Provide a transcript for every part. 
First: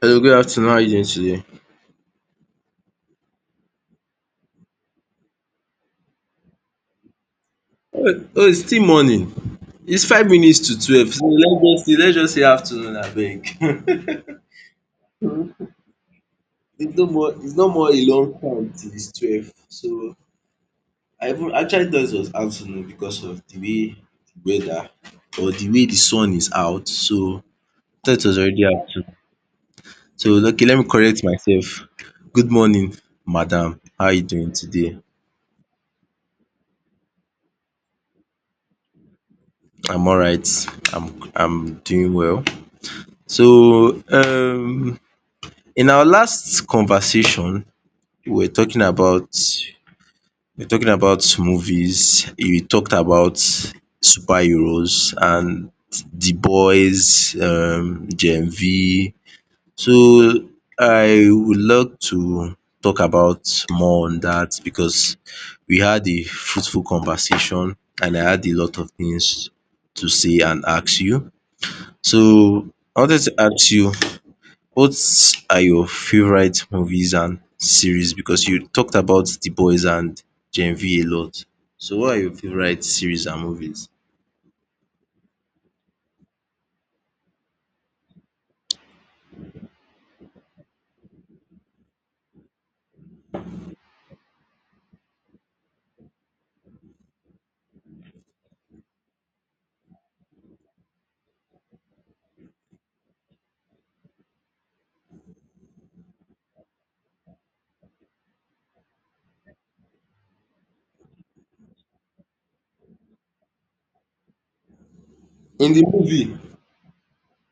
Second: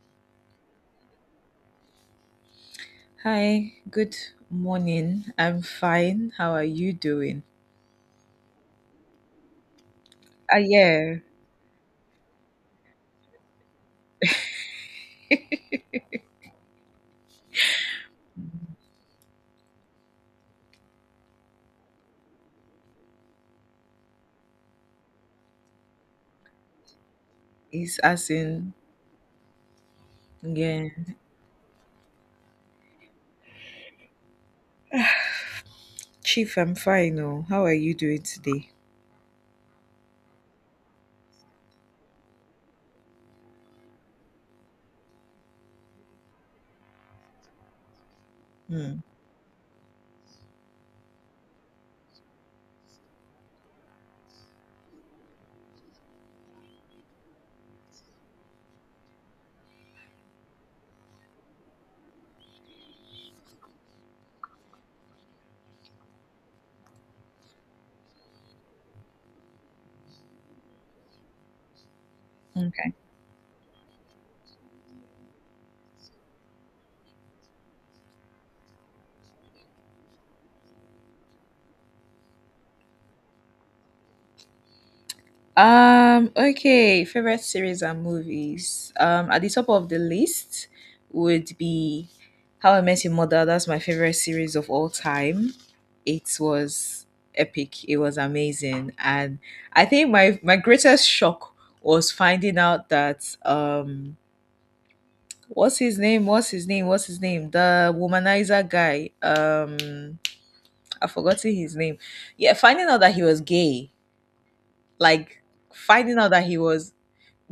Hello, good afternoon. How are you doing today? Hi, good morning. I'm fine. How are you doing? Oh, it's still morning. It's five Ah, minutes to 12. yeah, So let's just say afternoon, abeg. It's no more. It's no more a long time till it's 12. So I even actually thought it was afternoon because of the way the weather or the way the sun is out. So I it's thought it as was already in, afternoon. So okay, let me yeah. correct myself. Good morning, madam. How are you doing today? Chief, I'm fine. Oh, how are you doing today? I'm all right. I'm doing well. So in our last conversation, we were talking Hmm. about we were talking about movies. You talked about superheroes and The Boys, Gen V. So I would love to talk about more on that because we had a fruitful conversation and I had a lot of things to say and ask you. So Okay. I wanted to ask you what are your favorite movies and series? Because you talked about The Boys and Gen V a lot. So what are your favorite series and movies? Okay, favorite series and movies. At the top of the list would be How I Met Your Mother. That's my favorite series of all time. It was epic. It was amazing. And I think my greatest shock was finding out that what's his name? What's his name? What's his name? The womanizer guy. I've forgotten his name. Yeah, finding out that he was gay. Like In the finding out movie, that he was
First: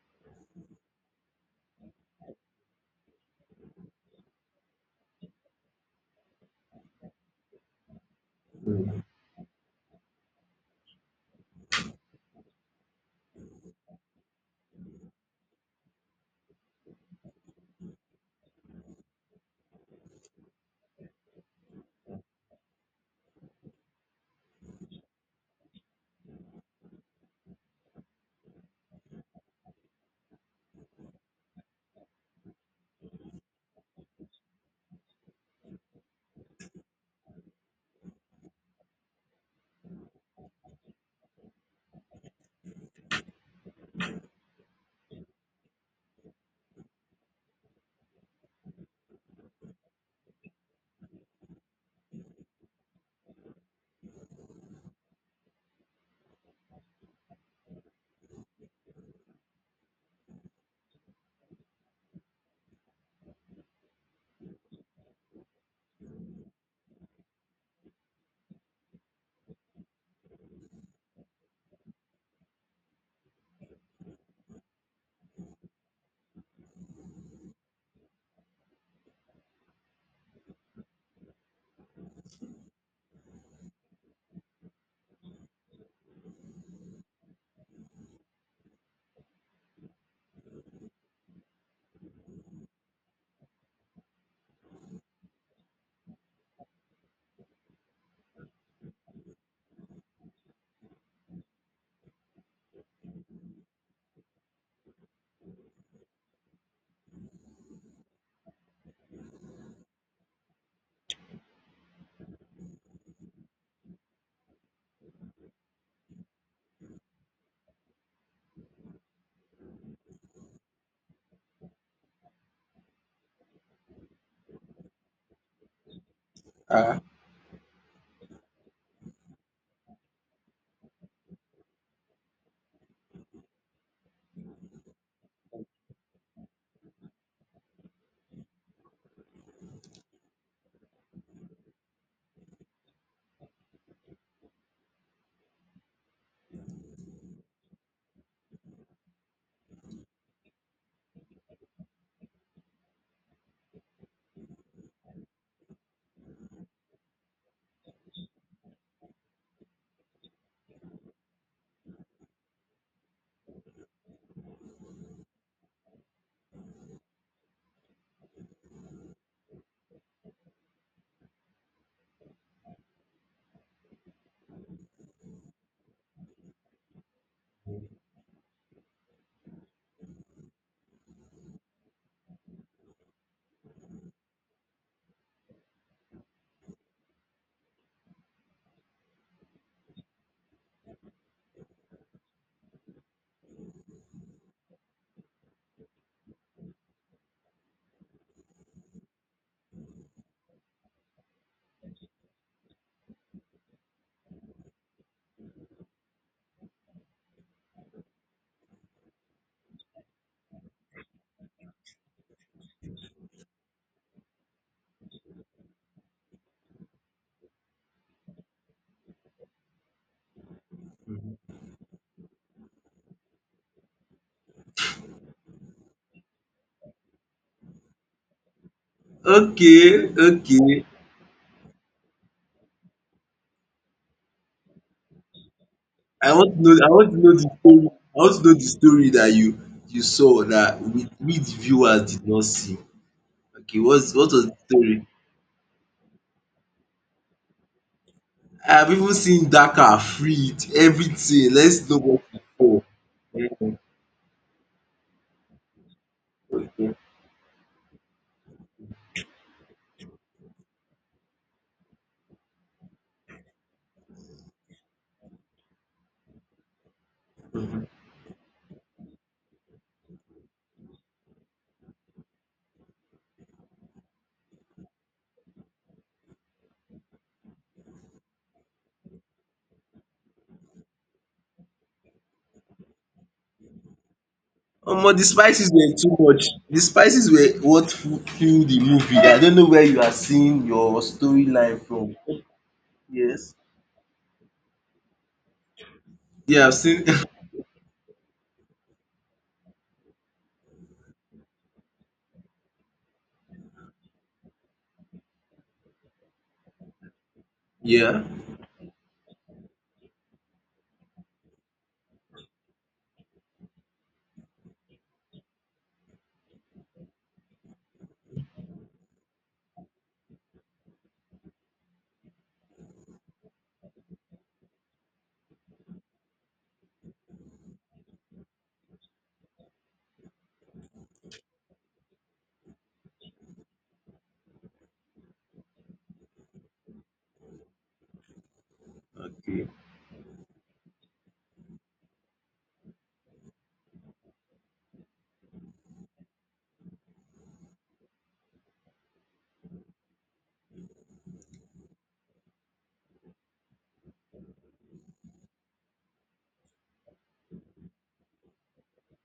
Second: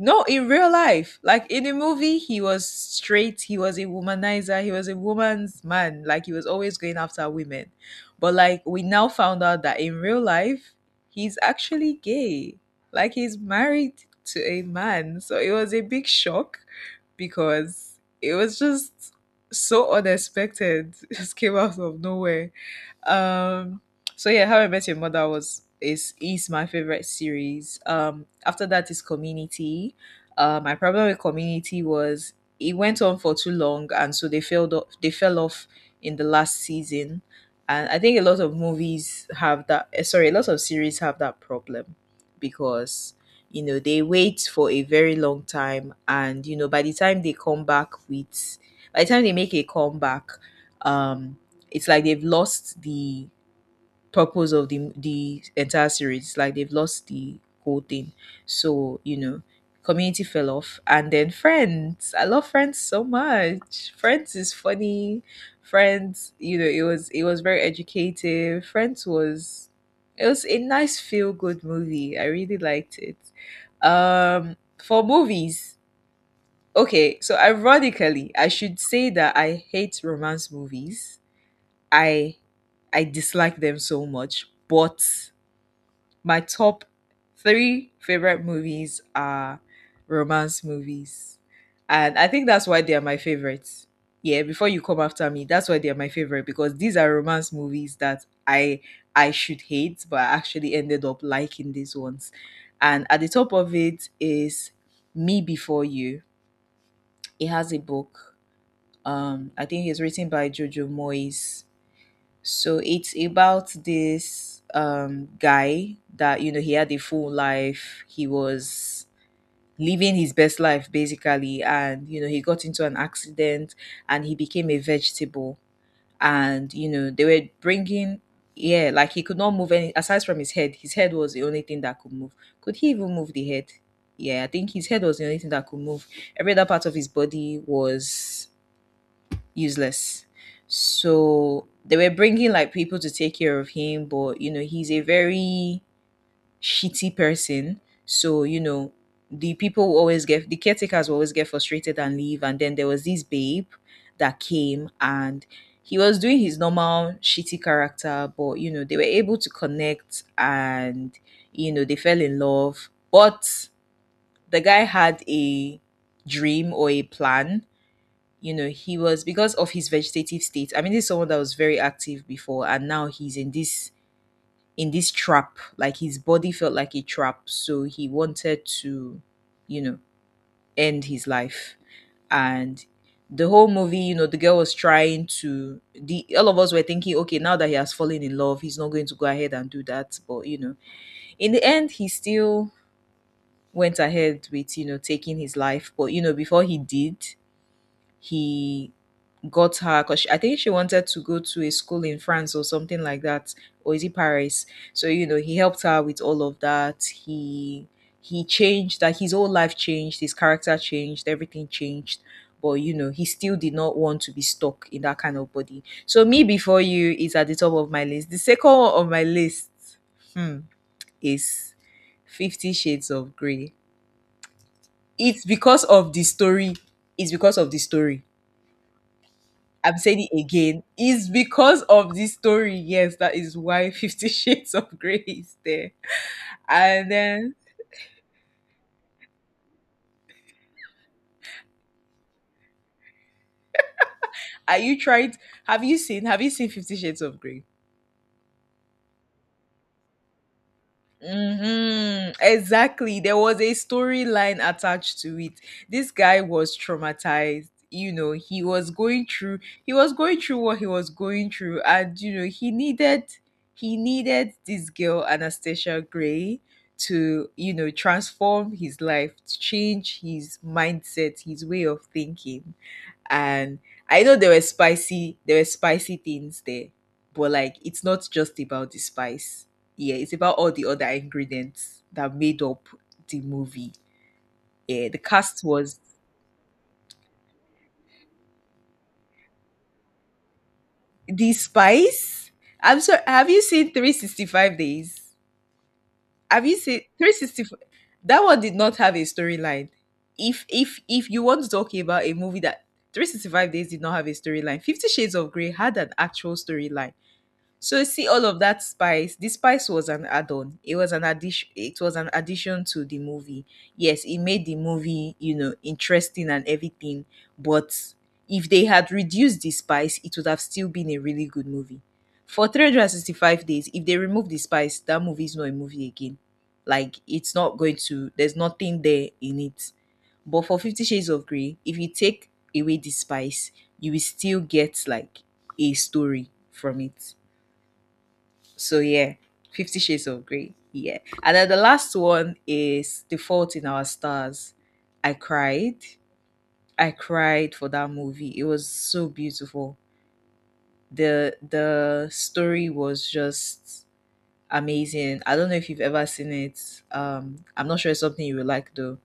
no, in real life, like in the movie, he was straight. He was a womanizer. He was a woman's man. Like he was always going after women. But like we now found out that in real life, he's actually gay. Like he's married to a man. So it was a big shock because it was just so unexpected. It just came out of nowhere. um so yeah, how I Met Your Mother was is my favorite series. After that is Community. My problem with Community was it went on for too long, and so they fell off in the last season. And I think a lot of series have that problem, because you know, they wait for a very long time and you know by the time they come back with by the time they make a comeback, um it's like they've lost the purpose of the entire series. It's like they've lost the whole thing. So you know, Community fell off, and then Friends. I love Friends so much. Friends is funny. Friends, you know, it was very educative. Friends was It was a nice feel good movie. I really liked it. Um, for movies, okay. So ironically, I should say that I hate romance movies. I I dislike them so much. But my top three favorite movies are romance movies. And I think that's why they are my favorites. Yeah, before you come after me, that's why they are my favorite, because these are romance movies that I should hate, but I actually ended up liking these ones. And at the top of it is Me Before You. It has a book. I think it's written by Jojo Moyes. So it's about this guy that, you know, he had a full life. He was living his best life, basically. And, you know, he got into an accident and he became a vegetable. And, you ah, know, they were bringing, yeah, like he could not move any, aside from his head. His head was the only thing that could move. Could he even move the head? Yeah, I think his head was the only thing that could move. Every other part of his body was useless. So they were bringing like people to take care of him, but you know, he's a very shitty person. So, you know, the caretakers will always get frustrated and leave. And then there was this babe that came, and he was doing his normal shitty character, but you know, they were able to connect, and you know, they fell in love. But the guy had a dream or a plan. You know, he was, because of his vegetative state, I mean, this is someone that was very active before, and now he's in this trap, like his body felt like a trap. So he wanted to, you know, end his life. And the whole movie, you know, the girl was trying to, the all of us were thinking, okay, now that he has fallen in love, he's not going to go ahead and do that. But you know, in the end, he still went ahead with, you know, taking his life. But you know, before he did, he got her, because I think she wanted to go to a school in France or something like that, or is it Paris? So you know, he helped her with all of that. He changed, that his whole life changed, his character changed, everything changed. But you know, he still did not want to be stuck in that kind of body. So Me Before You is at the top of my list. The second one on my list, hmm, is Fifty Shades of Grey. It's because of the story. It's because of the story, I'm okay, saying it okay. again. It's because of this story. Yes, that is why Fifty Shades of Grey is there. I want to know. I And want to know the then, story. I want to know the story that you saw that we the viewers did not see. Okay, what was the are story? you tried? Have you seen? Have you seen Fifty Shades of Grey? I have even seen Dakar, Freed, everything. Let's know Hmm. what Exactly. There was a storyline attached to it. This guy was before. traumatized. You know, he was going through what he was going through, and you know, he needed this girl Anastasia Gray to, you know, transform his life, to change his mindset, his way of thinking. And I know there were spicy things there, but like it's not just about the spice. Yeah, it's about all the other ingredients that made up the movie. Yeah, Omo the the cast spices were was too much. The spices were what fu fueled the movie. I don't know where you are seeing your the storyline from. spice. I'm sorry. Have Yes. you seen 365 days? Have Yeah, I've you seen seen 365? That one did not have a storyline. If you want to talk about a movie that 365 days did not have a storyline, Fifty Shades of Grey had an actual storyline. So yeah. see all of that spice. The spice was an add-on. It was an addition. It was an addition to the movie. Yes, it made the movie, you know, interesting and everything. But if they had reduced the spice, it would have still been a really good movie. For 365 days, if they remove the spice, that movie is not a movie again. Like it's not going to. There's nothing there in it. But for Fifty Shades of Grey, if you take away the spice, you will still get like a story from it. So yeah, Okay. Fifty Shades of Grey. Yeah, and then the last one is The Fault in Our Stars. I cried. I cried for that movie. It was so beautiful. The story was just amazing. I don't know if you've ever seen it. I'm not sure it's something you would like though.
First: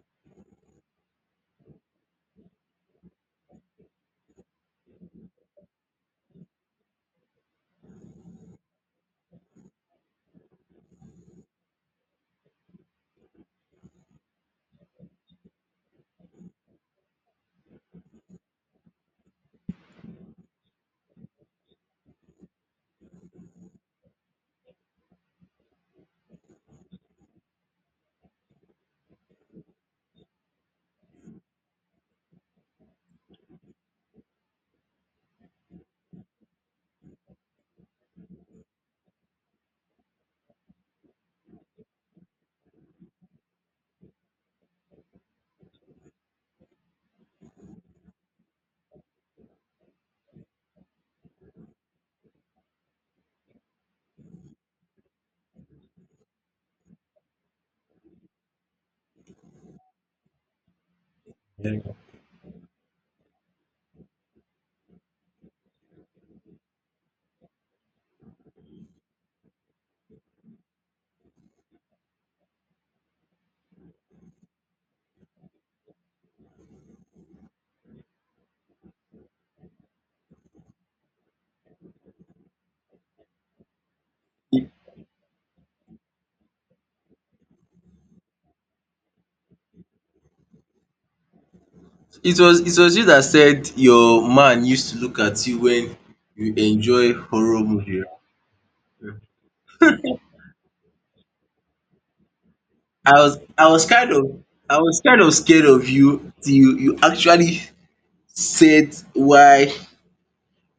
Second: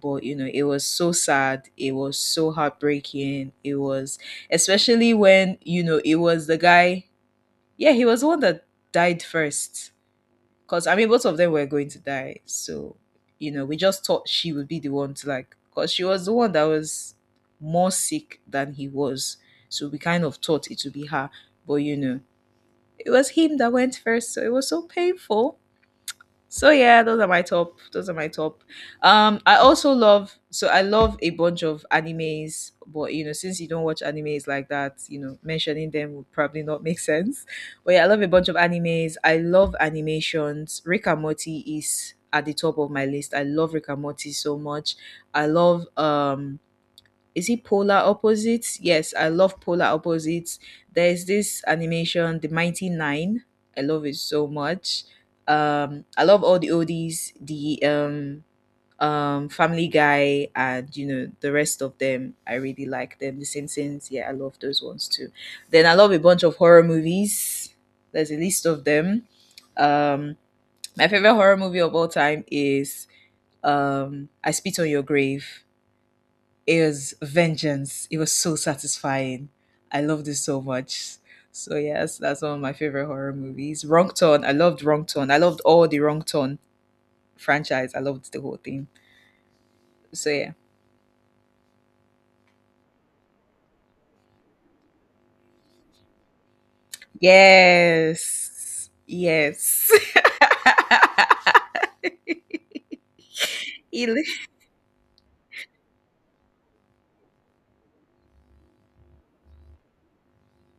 But you know, it was so sad. It was so heartbreaking. It was, especially when, you know, it was the guy. Yeah, he was the one that died first, because I mean both of them were going to die. So, you know, we just thought she would be the one to, like, because she was the one that was more sick than he was. So we kind of thought it would be her. But you know, it was him that went first, so it was so painful. So yeah, those are my top. Those are my top. I also love. So I love a bunch of animes, but you know, since you don't watch animes like that, you know, mentioning them would probably not make sense. But yeah, I love a bunch of animes. I love animations. Rick and Morty is at the top of my list. I love Rick and Morty so much. I love, is it Polar Opposites? Yes, I love Polar Opposites. There's this animation, The Mighty Nine. I love it so much. I love all the oldies, the Family Guy, and you know the rest of them. I really like them. The Simpsons, yeah, I love those ones too. Then I love a bunch of horror movies. There's a list of them. Um, my favorite horror movie of all time is, I Spit on Your Grave. It was vengeance. It was so satisfying. I loved it so much. So yes, that's one of my favorite horror movies. Wrong Turn. I It loved Wrong Turn. I loved all the Wrong Turn franchise. I loved the whole thing. So yeah. It was you that said your man used to look at you when you enjoy horror movie, right? Yes. Yes. I was kind Ele- of I was kind of scared of you till you actually said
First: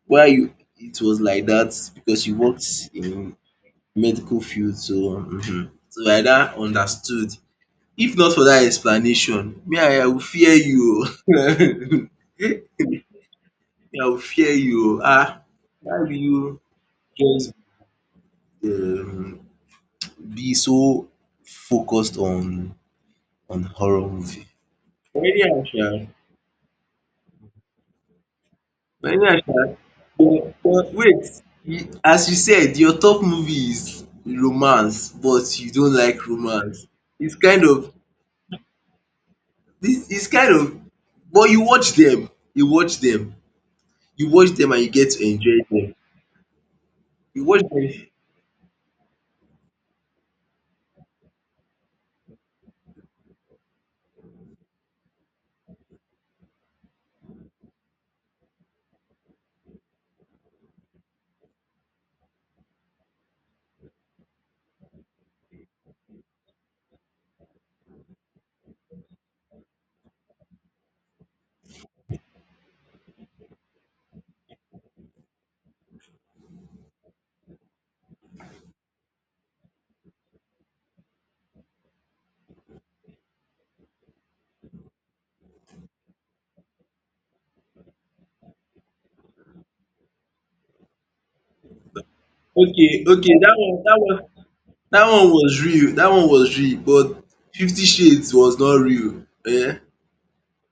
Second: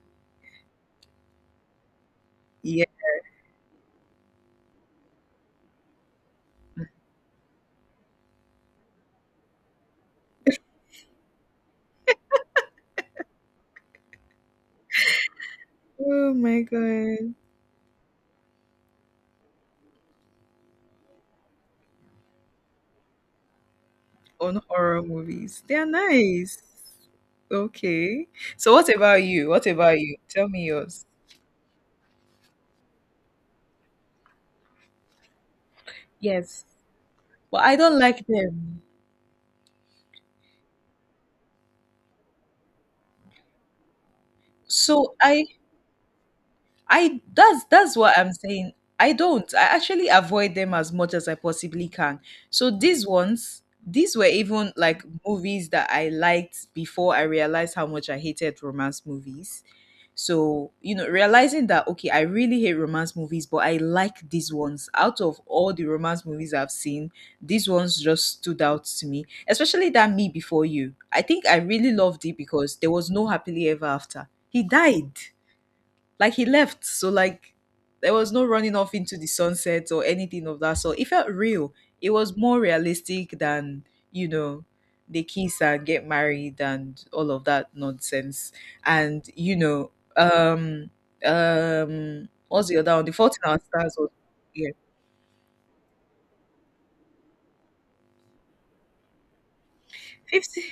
why you it was like that because you worked yeah. in medical field so so I now understood. If not for that explanation me I will fear you um me I will fear you um how do Oh my you god. just um be so focused on horror movie. On horror But movies. anyhow They are sha, nice. Okay. So what but about anyhow you? sha What about you? but Tell me yours. wait you- as you said your top movie is romance but you don't like Yes. romance. It's But kind I of don't like them. This is kind of but you watch them, and you get So to I enjoy them. I You watch that's them. What I'm saying. I don't. I actually avoid them as much as I possibly can. So these ones, these were even like movies that I liked before I realized how much I hated romance movies. So, you know, realizing that okay, I really hate romance movies, but I like these ones. Out of all the romance movies I've seen, these ones just stood out to me. Especially that Me Before You. I think I really loved it because there was no happily ever after. He died. Like he left, so like there was no running off into the sunset or anything of that sort. It felt real. It was more realistic than you know they kiss and get married and all of that nonsense. And what's the Okay, other one? The okay, Fault in that Our one Stars that was one yeah. that one was real. That one was real but Fifty Shades was not real. Yeah. 50,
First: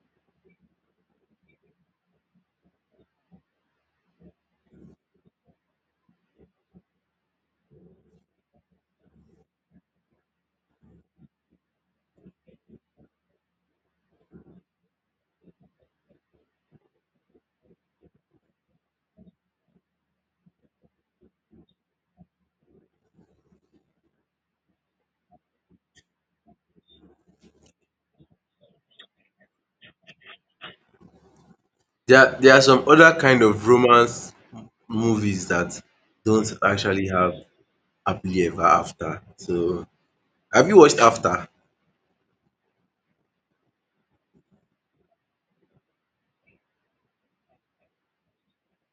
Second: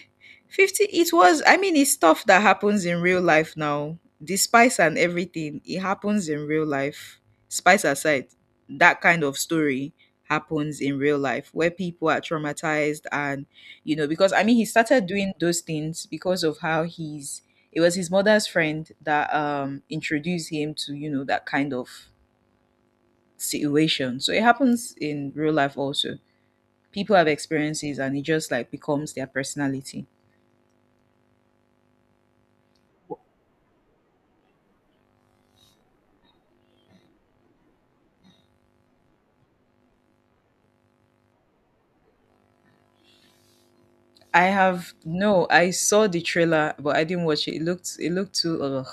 50. It was I mean it's stuff that happens in real life. Now the spice and everything, it happens in real life, spice aside. That kind of story happens in real life, where people are traumatized. And you know because I mean he started doing those things because of how he's, it was his mother's friend that introduced him to, that kind of situation. So it happens in real life also. People have experiences and it just like becomes their personality. There are some other kind of romance movies that don't actually have happily ever after. So have you watched After? I have, no. I saw the trailer, but I didn't watch it. It looked, too. Ugh.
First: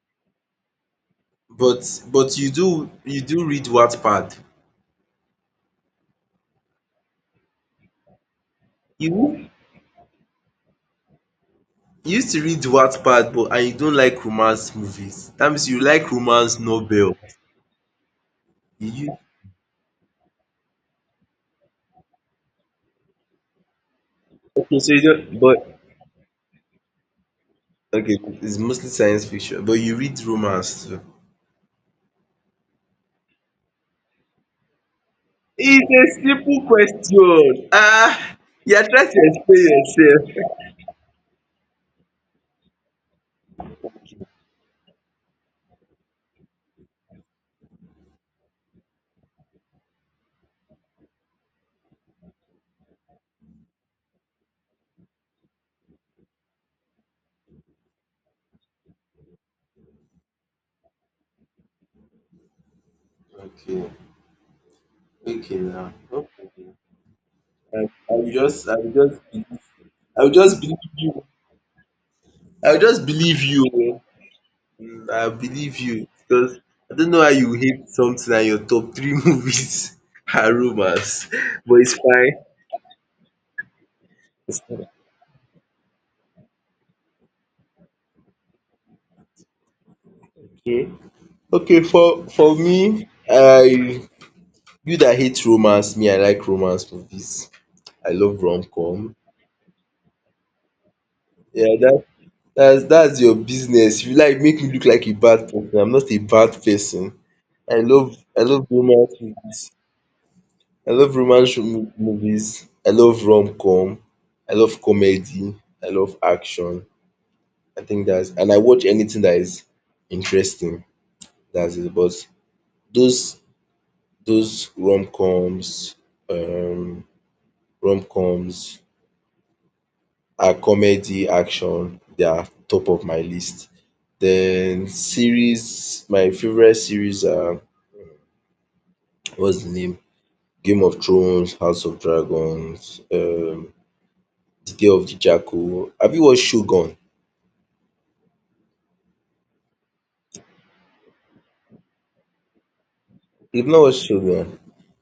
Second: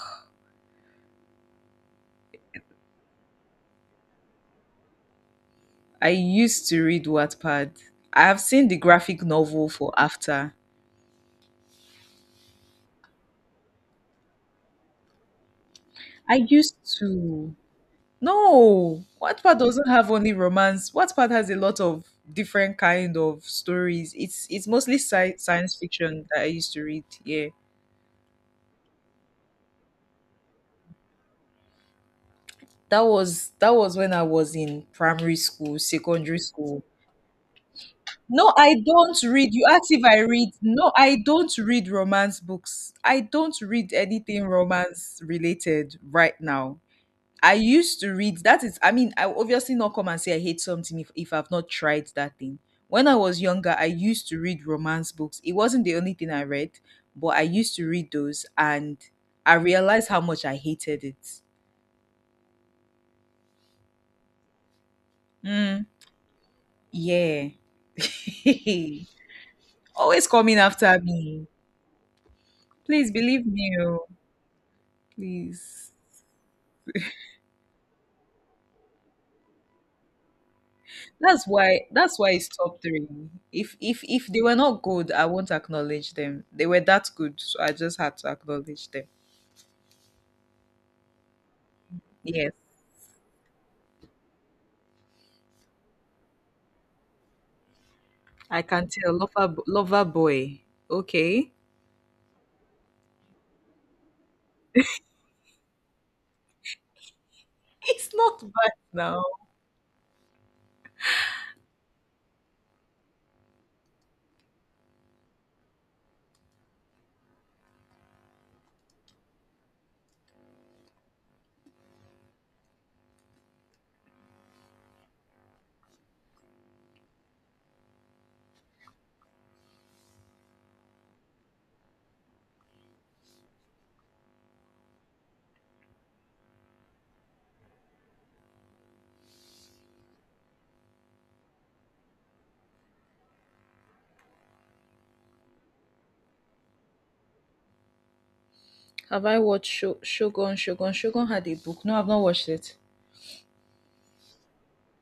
But you do read Wattpad. I used to read Wattpad. I have seen the graphic You novel for After. You used to read Wattpad, but and you don't like romance movies. That means you like I romance used novel. to. You No, use Wattpad doesn't have only romance. Wattpad has a lot of different kind of stories. It's Okay, so mostly you don't but science fiction that I used to read. Yeah, okay, it's mostly science fiction, but you read romance too. that was when I was in primary school, It's a secondary simple school. question. Ah, No, you I are trying don't to read. You explain asked if I read. yourself. No, I don't read romance books. I don't read anything romance related right now. I used to read. That is, I mean, I will obviously not come and say I hate something if, I've not tried that thing. When I was younger, I used to read romance books. It wasn't the only thing I read, but I used to read those and I realized how much I hated it. Okay, okay Mm, now. No problem. yeah. I will just believe. I Always will just coming believe after you. me. I will just Please believe believe me. you. Oh. Mm, I believe Please. you because I don't know how you hate something and your top three movies are romance, That's but why it's that's why fine. it's top three. If they were It's not fine. good, I won't acknowledge them. They were that good, so I just had to acknowledge them. Okay. Okay. Yes. For me, I you that hate romance, me I like romance movies. I love I rom can tell. com. Lover boy. Okay. Yeah, that's your business. You like make me look like a bad person. I'm not a bad person. It's not I love bad romance now. movies. I love romance movies, I love rom-com, I love comedy, I love action. I think that's and I watch anything that is interesting. That's it. But those those rom-coms, um rom-coms are comedy, action, they are top of my list. Then series, my favorite series are what's the name? Game of Thrones, House of Dragons, The Day of the Jackal. Have you watched Shogun? Have I watched Shogun? Shogun. Shogun had a book. No, I've not watched it. You've not watched Shogun.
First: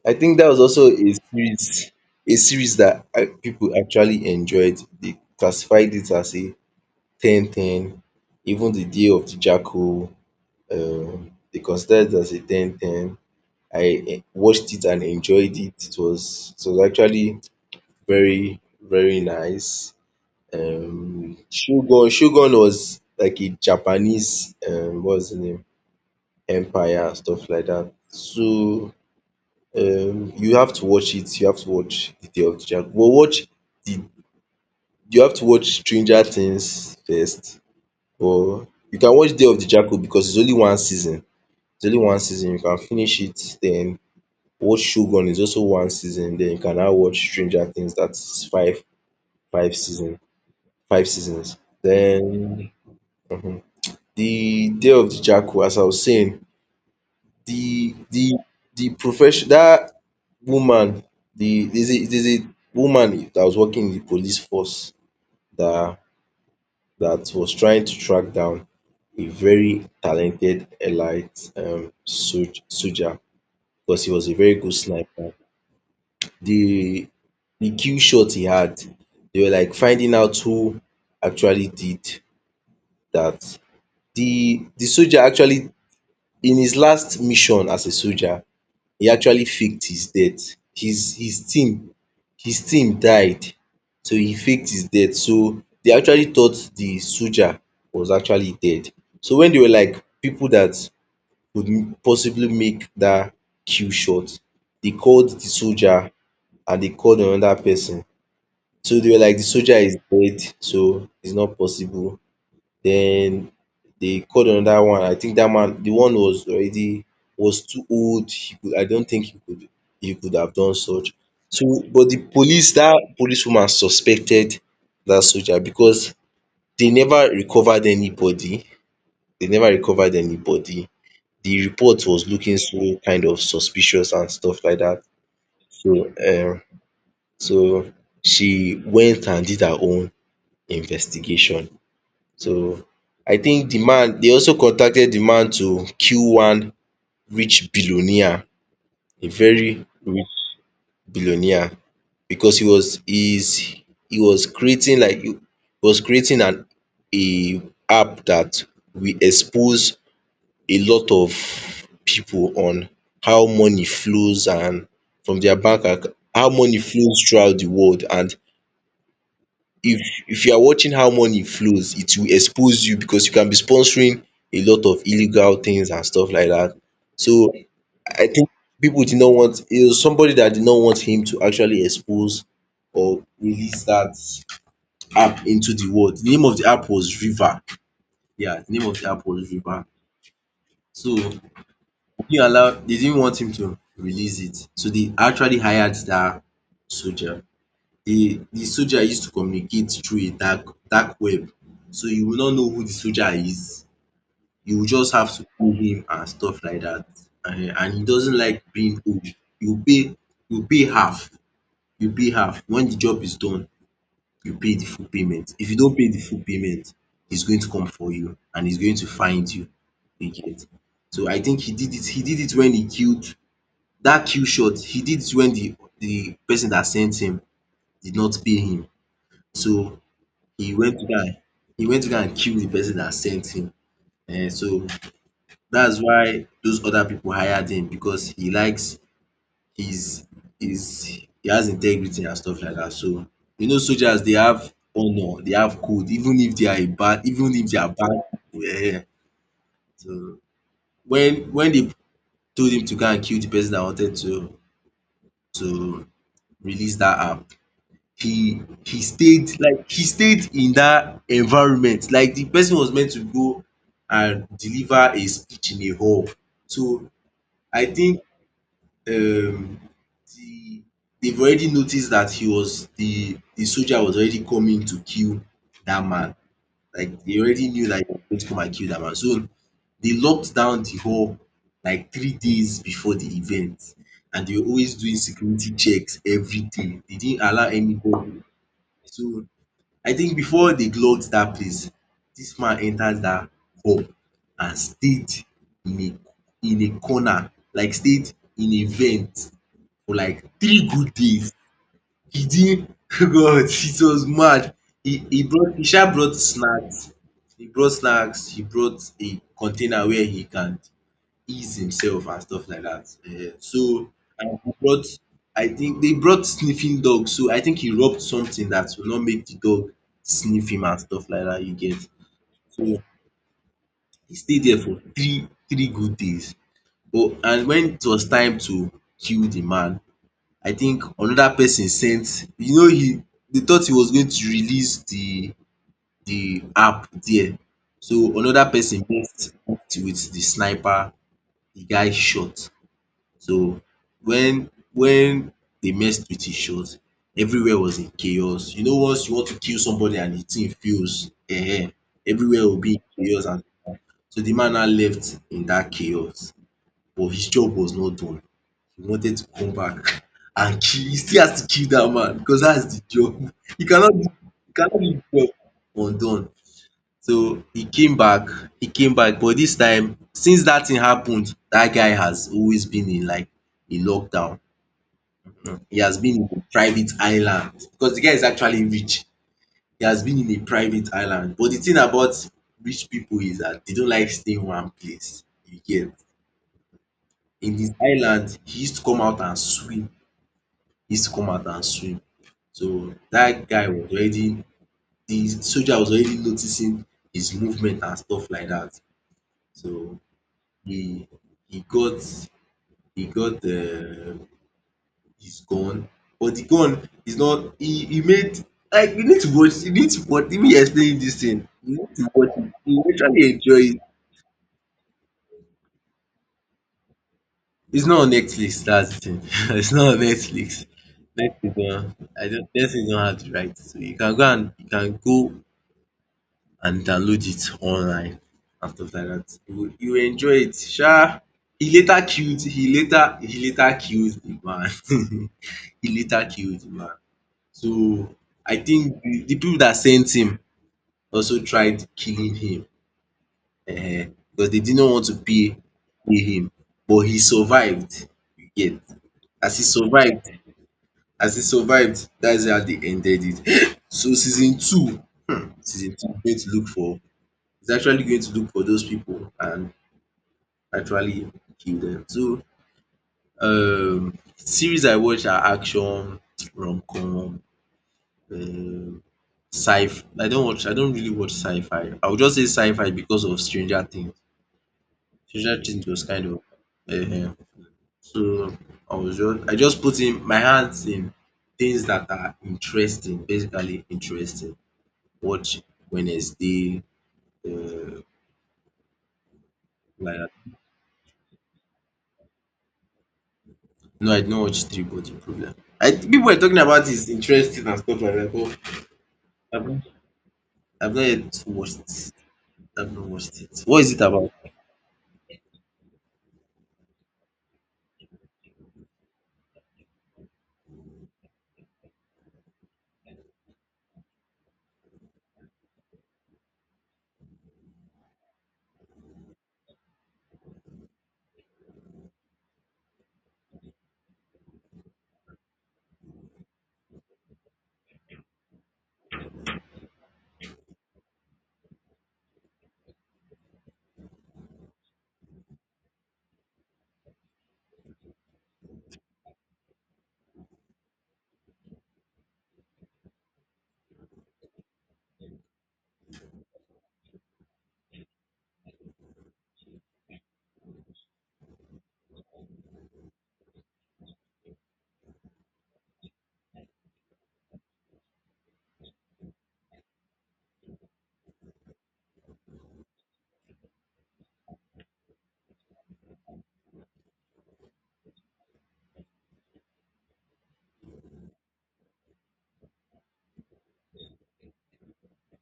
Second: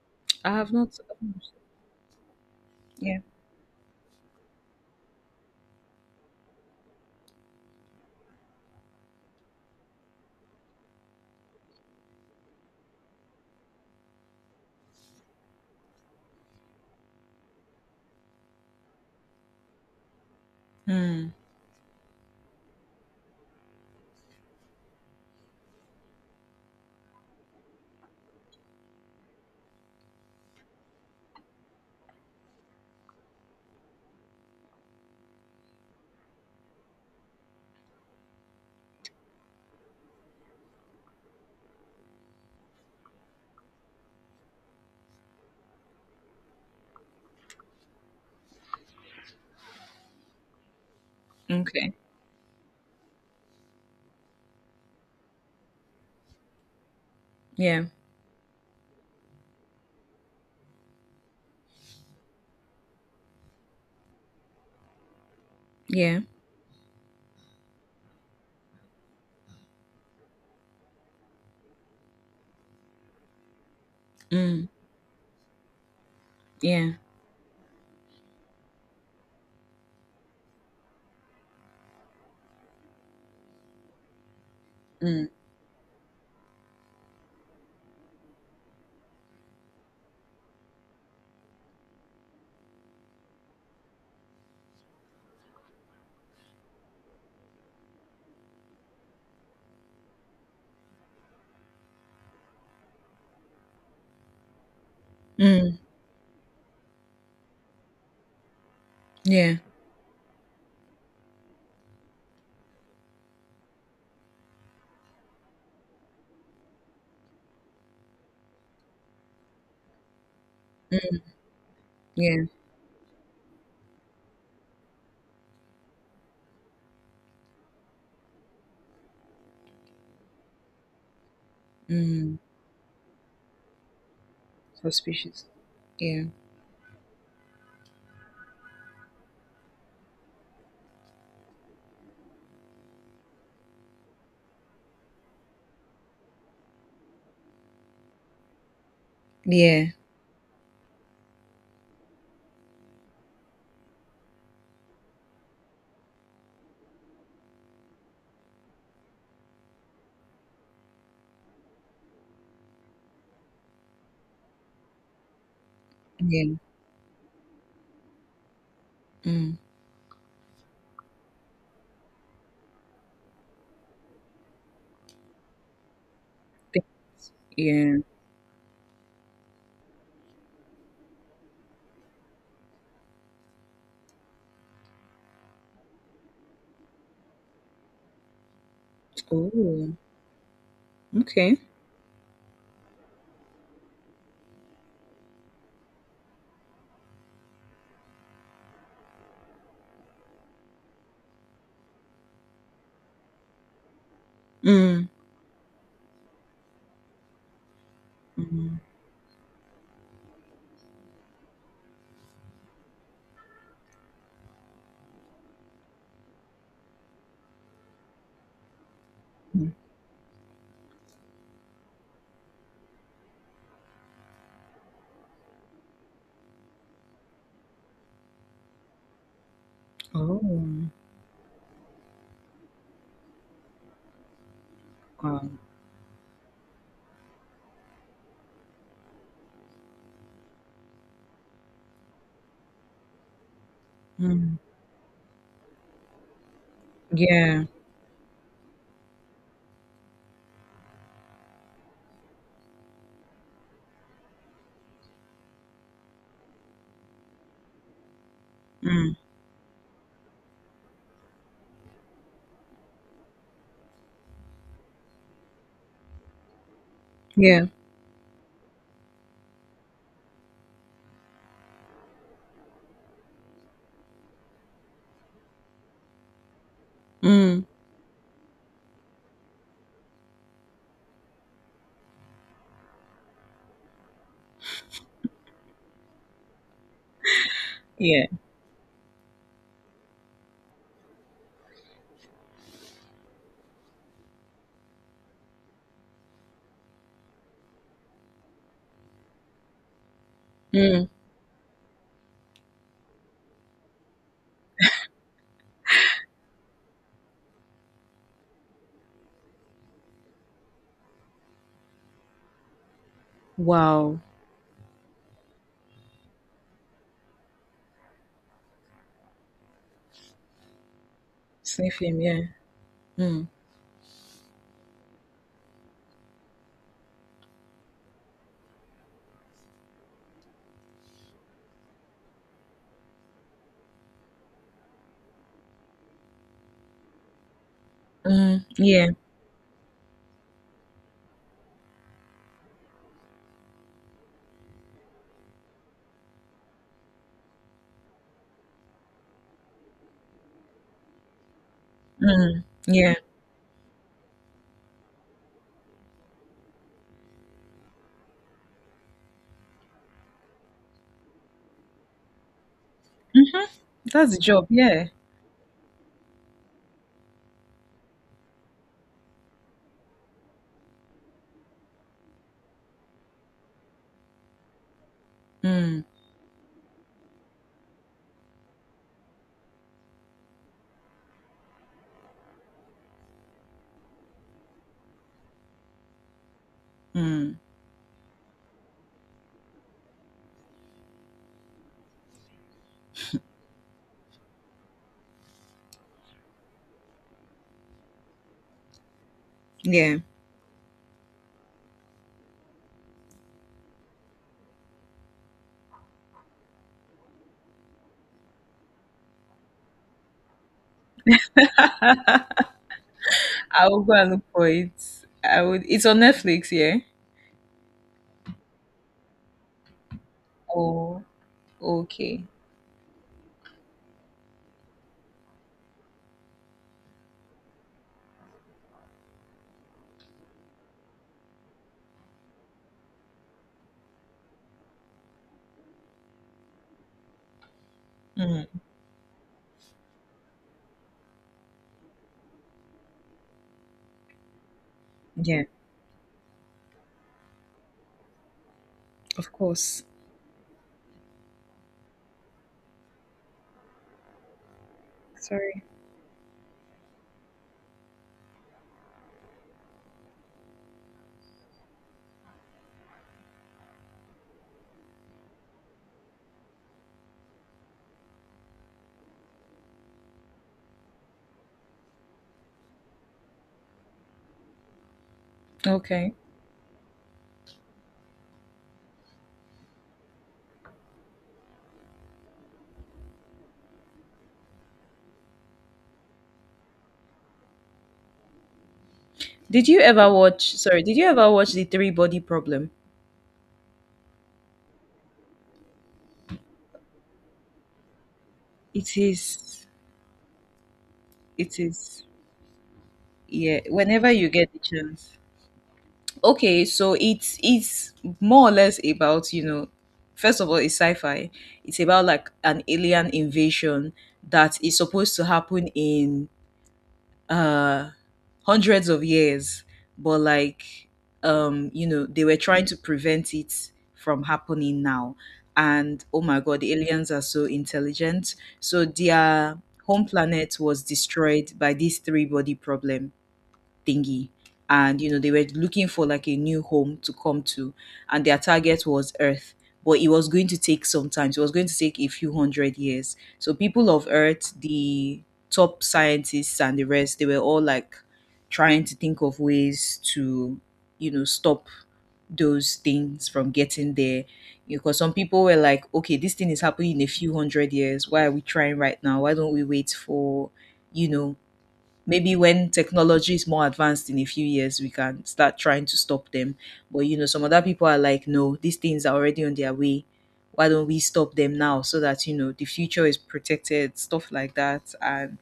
I think that I was have also not. I haven't watched a series it. that Yeah. People actually enjoyed. They classified it as a ten ten. Even the Day of the Jackal, they considered it as a ten ten. I watched it and enjoyed it. It was actually very, very nice. Mm. Shogun was like a Japanese, what was the name? Empire and stuff like that. So you have to watch it, you have to watch the day of the Dragon but watch the you have to watch Stranger Things first or you can watch Day of the Jackal because it's only one season, it's only one season you can finish it then watch Shogun is also one season then you can now watch Stranger Things that is five season five seasons. Okay. Then um the day of the Jackal as I was saying Yeah. The the the profession that woman, there's a woman that was working in the police force that Yeah. Was trying to track down a very talented elite soldier because he was a very Mm. good sniper. Yeah. The the kill shot he had, they were like finding out who actually did that. The soldier Mm. actually in his last mission as a soldier, e actually faked his death. His team his team died so he faked his death. So they actually thought the soldier was actually dead. So when they were like people that could possibly make dat kill shot, they called the Mm. soldier and they called another person. So they were like the Yeah. soldier is dead so it's not possible. Then they called another one. I think that man, the one was already was too old. He could, I don't think he could have done such. Mm. So, but the Yeah. police, that policewoman suspected that soldier because they never recovered anybody. They never recovered anybody. The report was Mm. looking so kind of suspicious and stuff like that. Suspicious. So, Yeah. So she went and did her own investigation. So I think di man dey also contacted di man to kill one rich billionaire, a very Yeah, rich billionaire because he was creating like he was creating an a app that will expose a lot of pipu on how money flows and from their bank account, how yeah, money flows throughout di world and mm, if if you are watching how money flows it will expose you because you can be sponsoring a lot of illegal things and stuff like that. th So yeah. I think people did not want it was somebody that did not want him to actually expose or release that app into the world. The name of the app was River. Yeah, the name of the app was River. Oh. So they Okay. didn't allow they didn't want him to release it. So they actually hired that soldier. The soldier used to communicate through a dark web. So you will not know who the soldier is. You will Mm, just have to pay him and stuff like that. Um and he doesn't like mm, being owed. You pay you pay half, you pay half. When the job is done, you pay the full payment. If you don't pay the full payment, he's going to come for you and he's going to find you. mm. You get. So I think he did it when he killed that kill shot, he did it when the person that sent him did not pay him. So e Oh, went down e went to go and kill the person that sent him so wow. that's why those other people hired him because he likes his his he has integrity and stuff like that so you know soldiers dey Mm, have honour dey have code even if they are a bad even yeah, if they are bad people so when they told him to go and kill the person that wanted to release that app he mm, stayed like he stayed in that environment like the person was meant to go and deliver a speech in a hall so yeah, I think um the they've already noticed that he was the soldier was already coming to kill that man like they mm, already knew that he was going to come and kill that man so they locked down the hall like 3 days before the event and they were always doing security checks every day they didn't allow yeah, anybody so I think before dey gloves dat place, dis man enter dat pub and stayed in a in a corner like stayed in a vent for like three mm. good days. He didn't God it was mad. He brought he sha brought snacks, he brought snacks, he brought a container where he can ease himself and stuff like that. Um so Wow. and he brought I think they brought sniffing dog so I think he rubbed something that will not make the dog sniff him and stuff like that you get. Sniffing, yeah. So Mm, he stayed there for three good days. But and when it was time to kill the man, I think another person sent. He— they thought he was going to release the app there, so mm, another person yeah, met with the sniper. The guy shot. So when they messed with his other, everywhere was in chaos. You know, once you want to kill somebody and the thing fails, mm, everywhere will be yeah. in chaos, and so the man now left in that chaos, but his job was not done. He wanted to come back and kill— he still has to kill that man because that is the job. Mhm. He cannot That's leave— the job, you cannot yeah. leave job undone. So he came back, he came back, but this time, since that thing happened, that guy has always been in like a lockdown. He Mm, has been in a private island because the guy is actually rich. He has been in a private island. But the thing about rich people is that they don't like staying one place. You get? mm, In this island, he used to come out and swim. He used to come out and swim. So that guy was already— the soldier was already noticing his movement and stuff like that. yeah. So he he got he got, is gone, but the gone is not— he made— like, you need to watch, even you explaining this thing, you need to watch it, you will literally enjoy I will it. go and look for it. I would. It's on Netflix, yeah? It's not on Netflix, that's the thing. It's not on Netflix. Oh, Netflix don okay. I don't Netflix don have the right, so you can go and download it online and stuff like that. You will you will enjoy it sha. He later killed the man. He later killed the man. So Mm, I think the people that sent him also tried killing him, because they did not want to yeah, pay him, but he survived, you get. of As he course. survived as he survived, that's how they ended it. So Sorry. season two is going to look for is actually going to look for those people and actually kill them. So series I watch are action, rom-com, um Sci I don't really watch sci-fi. I would just say sci-fi because of Stranger Things. Stranger Things was Okay. kind of uh, so I just put in my hands in things that are interesting, basically interesting. Watch Wednesday, uh, Did you ever like that. watch, sorry, did you ever watch The Three Body Problem? No, I don't watch Three Body Problem. I— people are talking about is interesting and stuff like that, but It is I've not, I've not yet it watched is it. I've not watched yeah, it. What is it whenever you about? get the chance. Okay, so it's more or less about, first of all it's sci-fi. It's about like an alien invasion that is supposed to happen in uh hundreds of years, but like, you know, they were trying to prevent it from happening now. And oh my god, the aliens are so intelligent. So their home planet was destroyed by this three body problem thingy, and you know, they were looking for like a new home to come to, and their target was Earth. But it was going to take some time, it was going to take a few hundred years. So people of Earth, the top scientists and the rest, they were all like trying to think of ways to, stop those things from getting there. Because some people were like, okay, this thing is happening in a few hundred years, why are we trying right now, why don't we wait for, you know maybe when technology is more advanced in a few years, we can start trying to stop them. But you know, some other people are like, no, these things are already on their way. Why don't we stop them now so that the future is protected, stuff like that. And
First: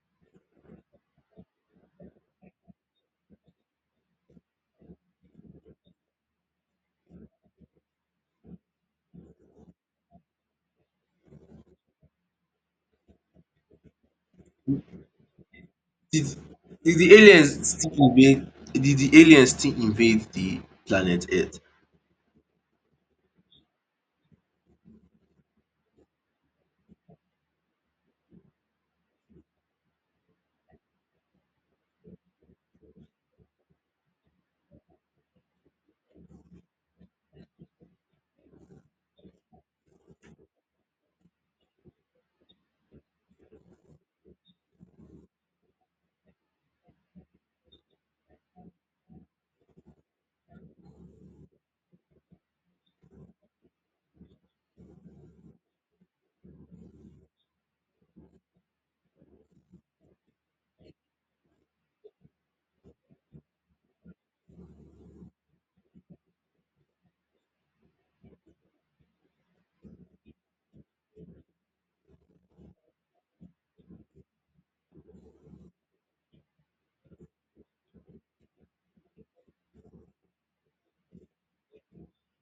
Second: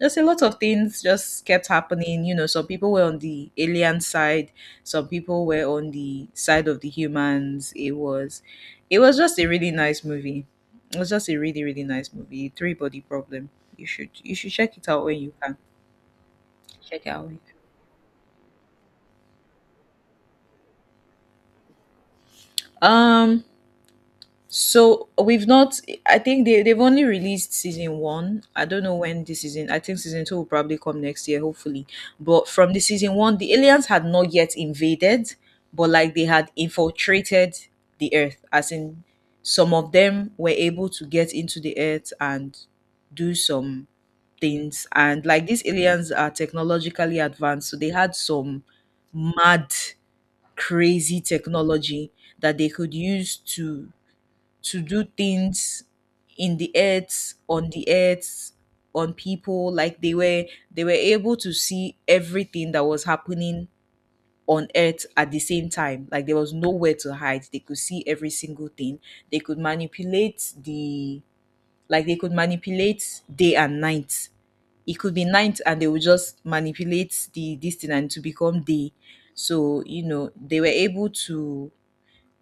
just a lot of things just kept happening. You know, some people were on the alien side, some people were on the side of the humans. It was just a really nice movie. It was just a really nice movie. Three Body Problem. You should check it out when you can. Did did Check it the out. aliens still invade did the aliens still invade the planet Earth? Um, so we've not. I think they've only released season one. I don't know when this season. I think season two will probably come next year, hopefully. But from the season one, the aliens had not yet invaded, but like they had infiltrated the Earth, as in some of them were able to get into the Earth and do some things. And like these aliens are technologically advanced, so they had some mad crazy technology that they could use to do things in the earth, on the earth, on people. Like they were able to see everything that was happening on earth. At the same time, like there was nowhere to hide, they could see every single thing. They could manipulate the, like they could manipulate day and night. It could be night and they would just manipulate the this thing and to become day. So you know,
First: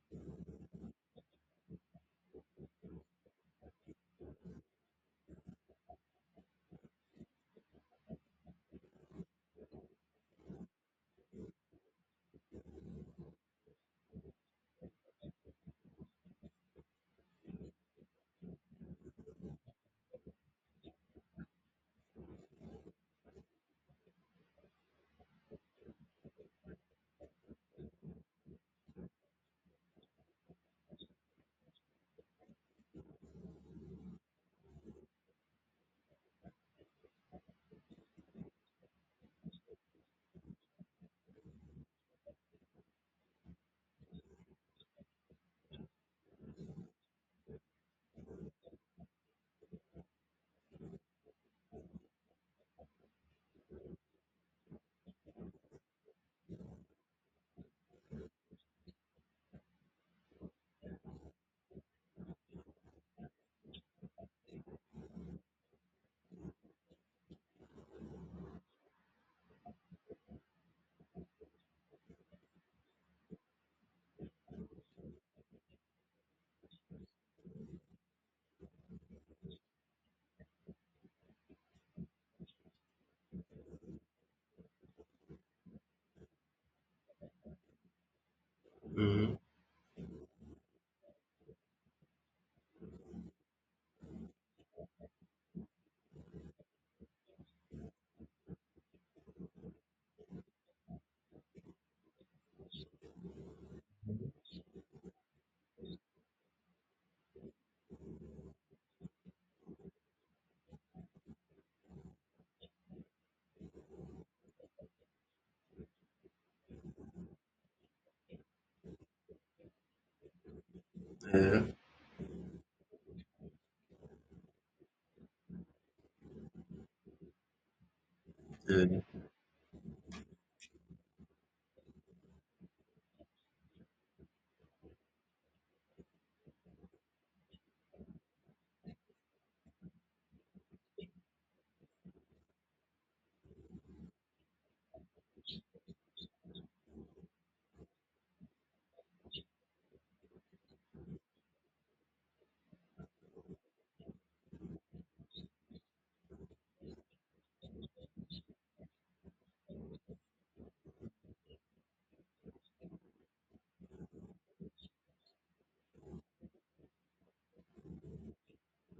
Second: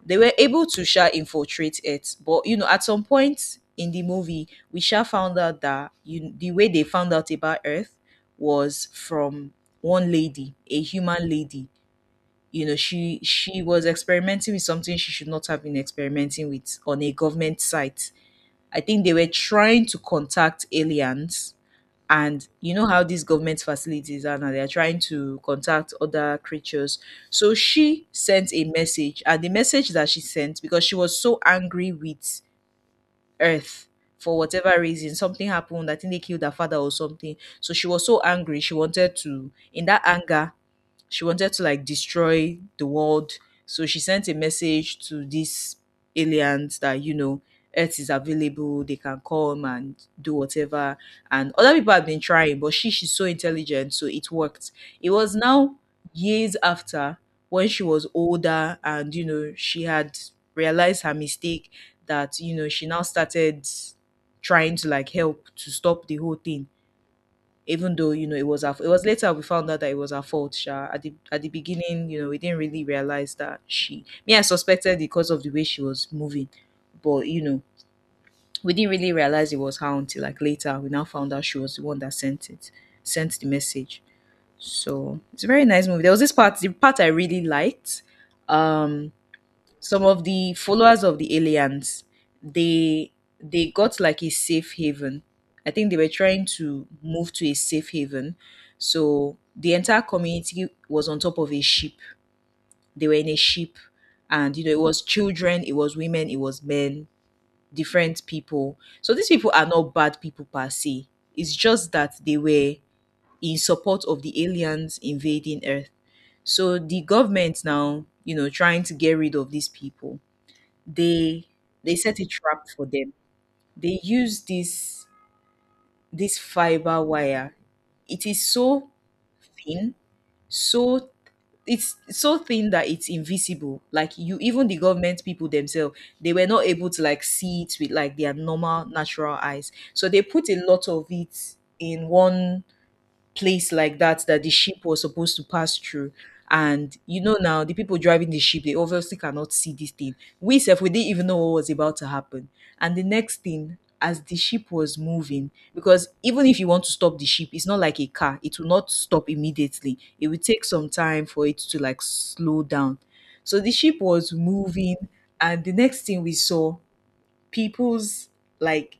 they were able to sha infiltrate it. But you know, at some point in the movie, we sha found out that, you, the way they found out about earth was from one lady, a human lady. You know, she was experimenting with something she should not have been experimenting with, on a government site. I think they were trying to contact aliens. And you know how these government facilities are, now they are trying to contact other creatures. So she sent a message, and the message that she sent, because she was so angry with earth for whatever reason. Something happened. I think they killed her father or something. So she was so angry. She wanted to, in that anger, she wanted to like destroy the world. So she sent a message to these aliens that, you know, Earth is available, they can come and do whatever. And other people have been trying, but she's so intelligent, so it worked. It was now years after, when she was older, and you know, she had realized her mistake, that you know, she now started trying to like help to stop the whole thing. Even though you know, it was later we found out that it was her fault sha. At the beginning, you know, we didn't really realize that she, me, I suspected because of the way she was moving. But you know, we didn't really realize it was her until like later, we now found out she was the one that sent it, sent the message. So it's a very nice movie. There was this part, the part I really liked, um Mhm, some of the followers of the aliens, they they got like a safe haven. I think they were trying to move to a safe haven. So the entire community was on top of a ship. They were in a ship. And you know, it was children, it was women, it was men, different people. So these people are not bad people per se, it's just that they were in support of the aliens invading earth. So the government, now you know, trying to get rid of these people, they yeah. they set a trap for them. They use this fiber wire. It is so um thin, so it's so thin that it's invisible. Like you, even the government people themselves, they were not able to like see it with like their normal natural eyes. So they put a lot of it in one place like that, that the ship was supposed to pass through. And you know, now the people driving the ship, they obviously cannot see this thing. We self, we didn't even know what was about to happen. And the next thing, as the ship was moving, because even if you want to stop the ship, it's not like a car. It will not stop immediately. It will take some time for it to like slow down. So the ship was moving, and the next thing we saw, people's like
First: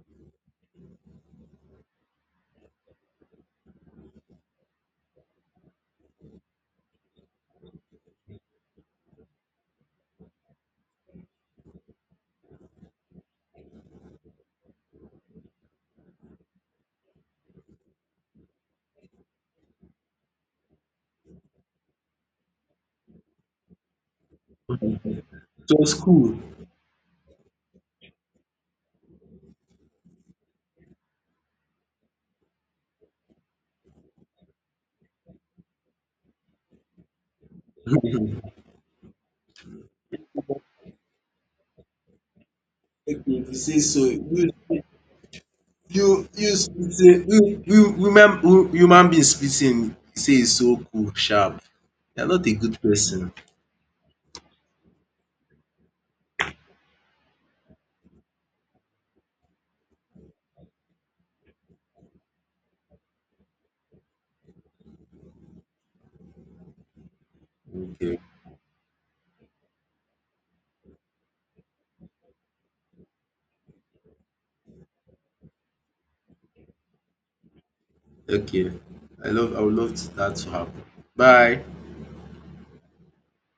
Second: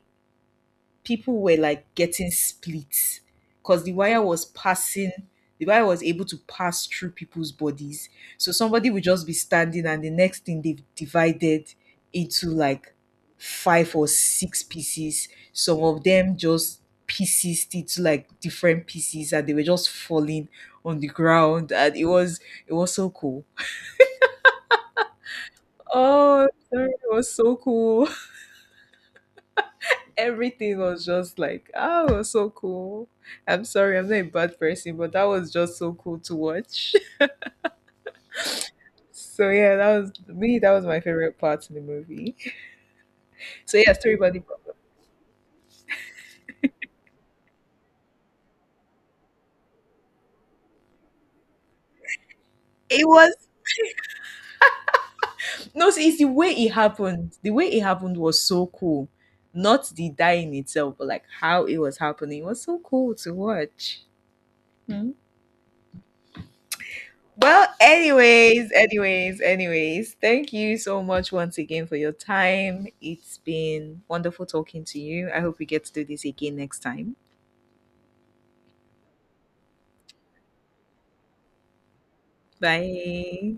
people were like getting split, because the wire was able to pass through people's bodies. So somebody would just be standing, and the next thing, they've divided into like five or six pieces. Some of them just pieces into like different pieces, and they were just falling on the ground. And it was so cool. It was cool. Oh sorry, it was so cool, everything was just like, oh, it was so cool. I'm sorry, I'm not a bad person, but that was just so cool to watch. So yeah, that was me. That was my favorite part in the movie. Okay, if you So say yeah, so, story about the problem. you you spit say you human being spitting say e so cool sharp. You are not a good It person. was, no, see, it's the way it happened. The way it happened was so cool. Not the dying itself, but like how it was happening was so cool to watch. Well, Okay, anyways, thank you so much once again for your time. It's been wonderful talking to you. I hope we get to do this again next time. okay. I would love to, that to happen. Bye. Bye.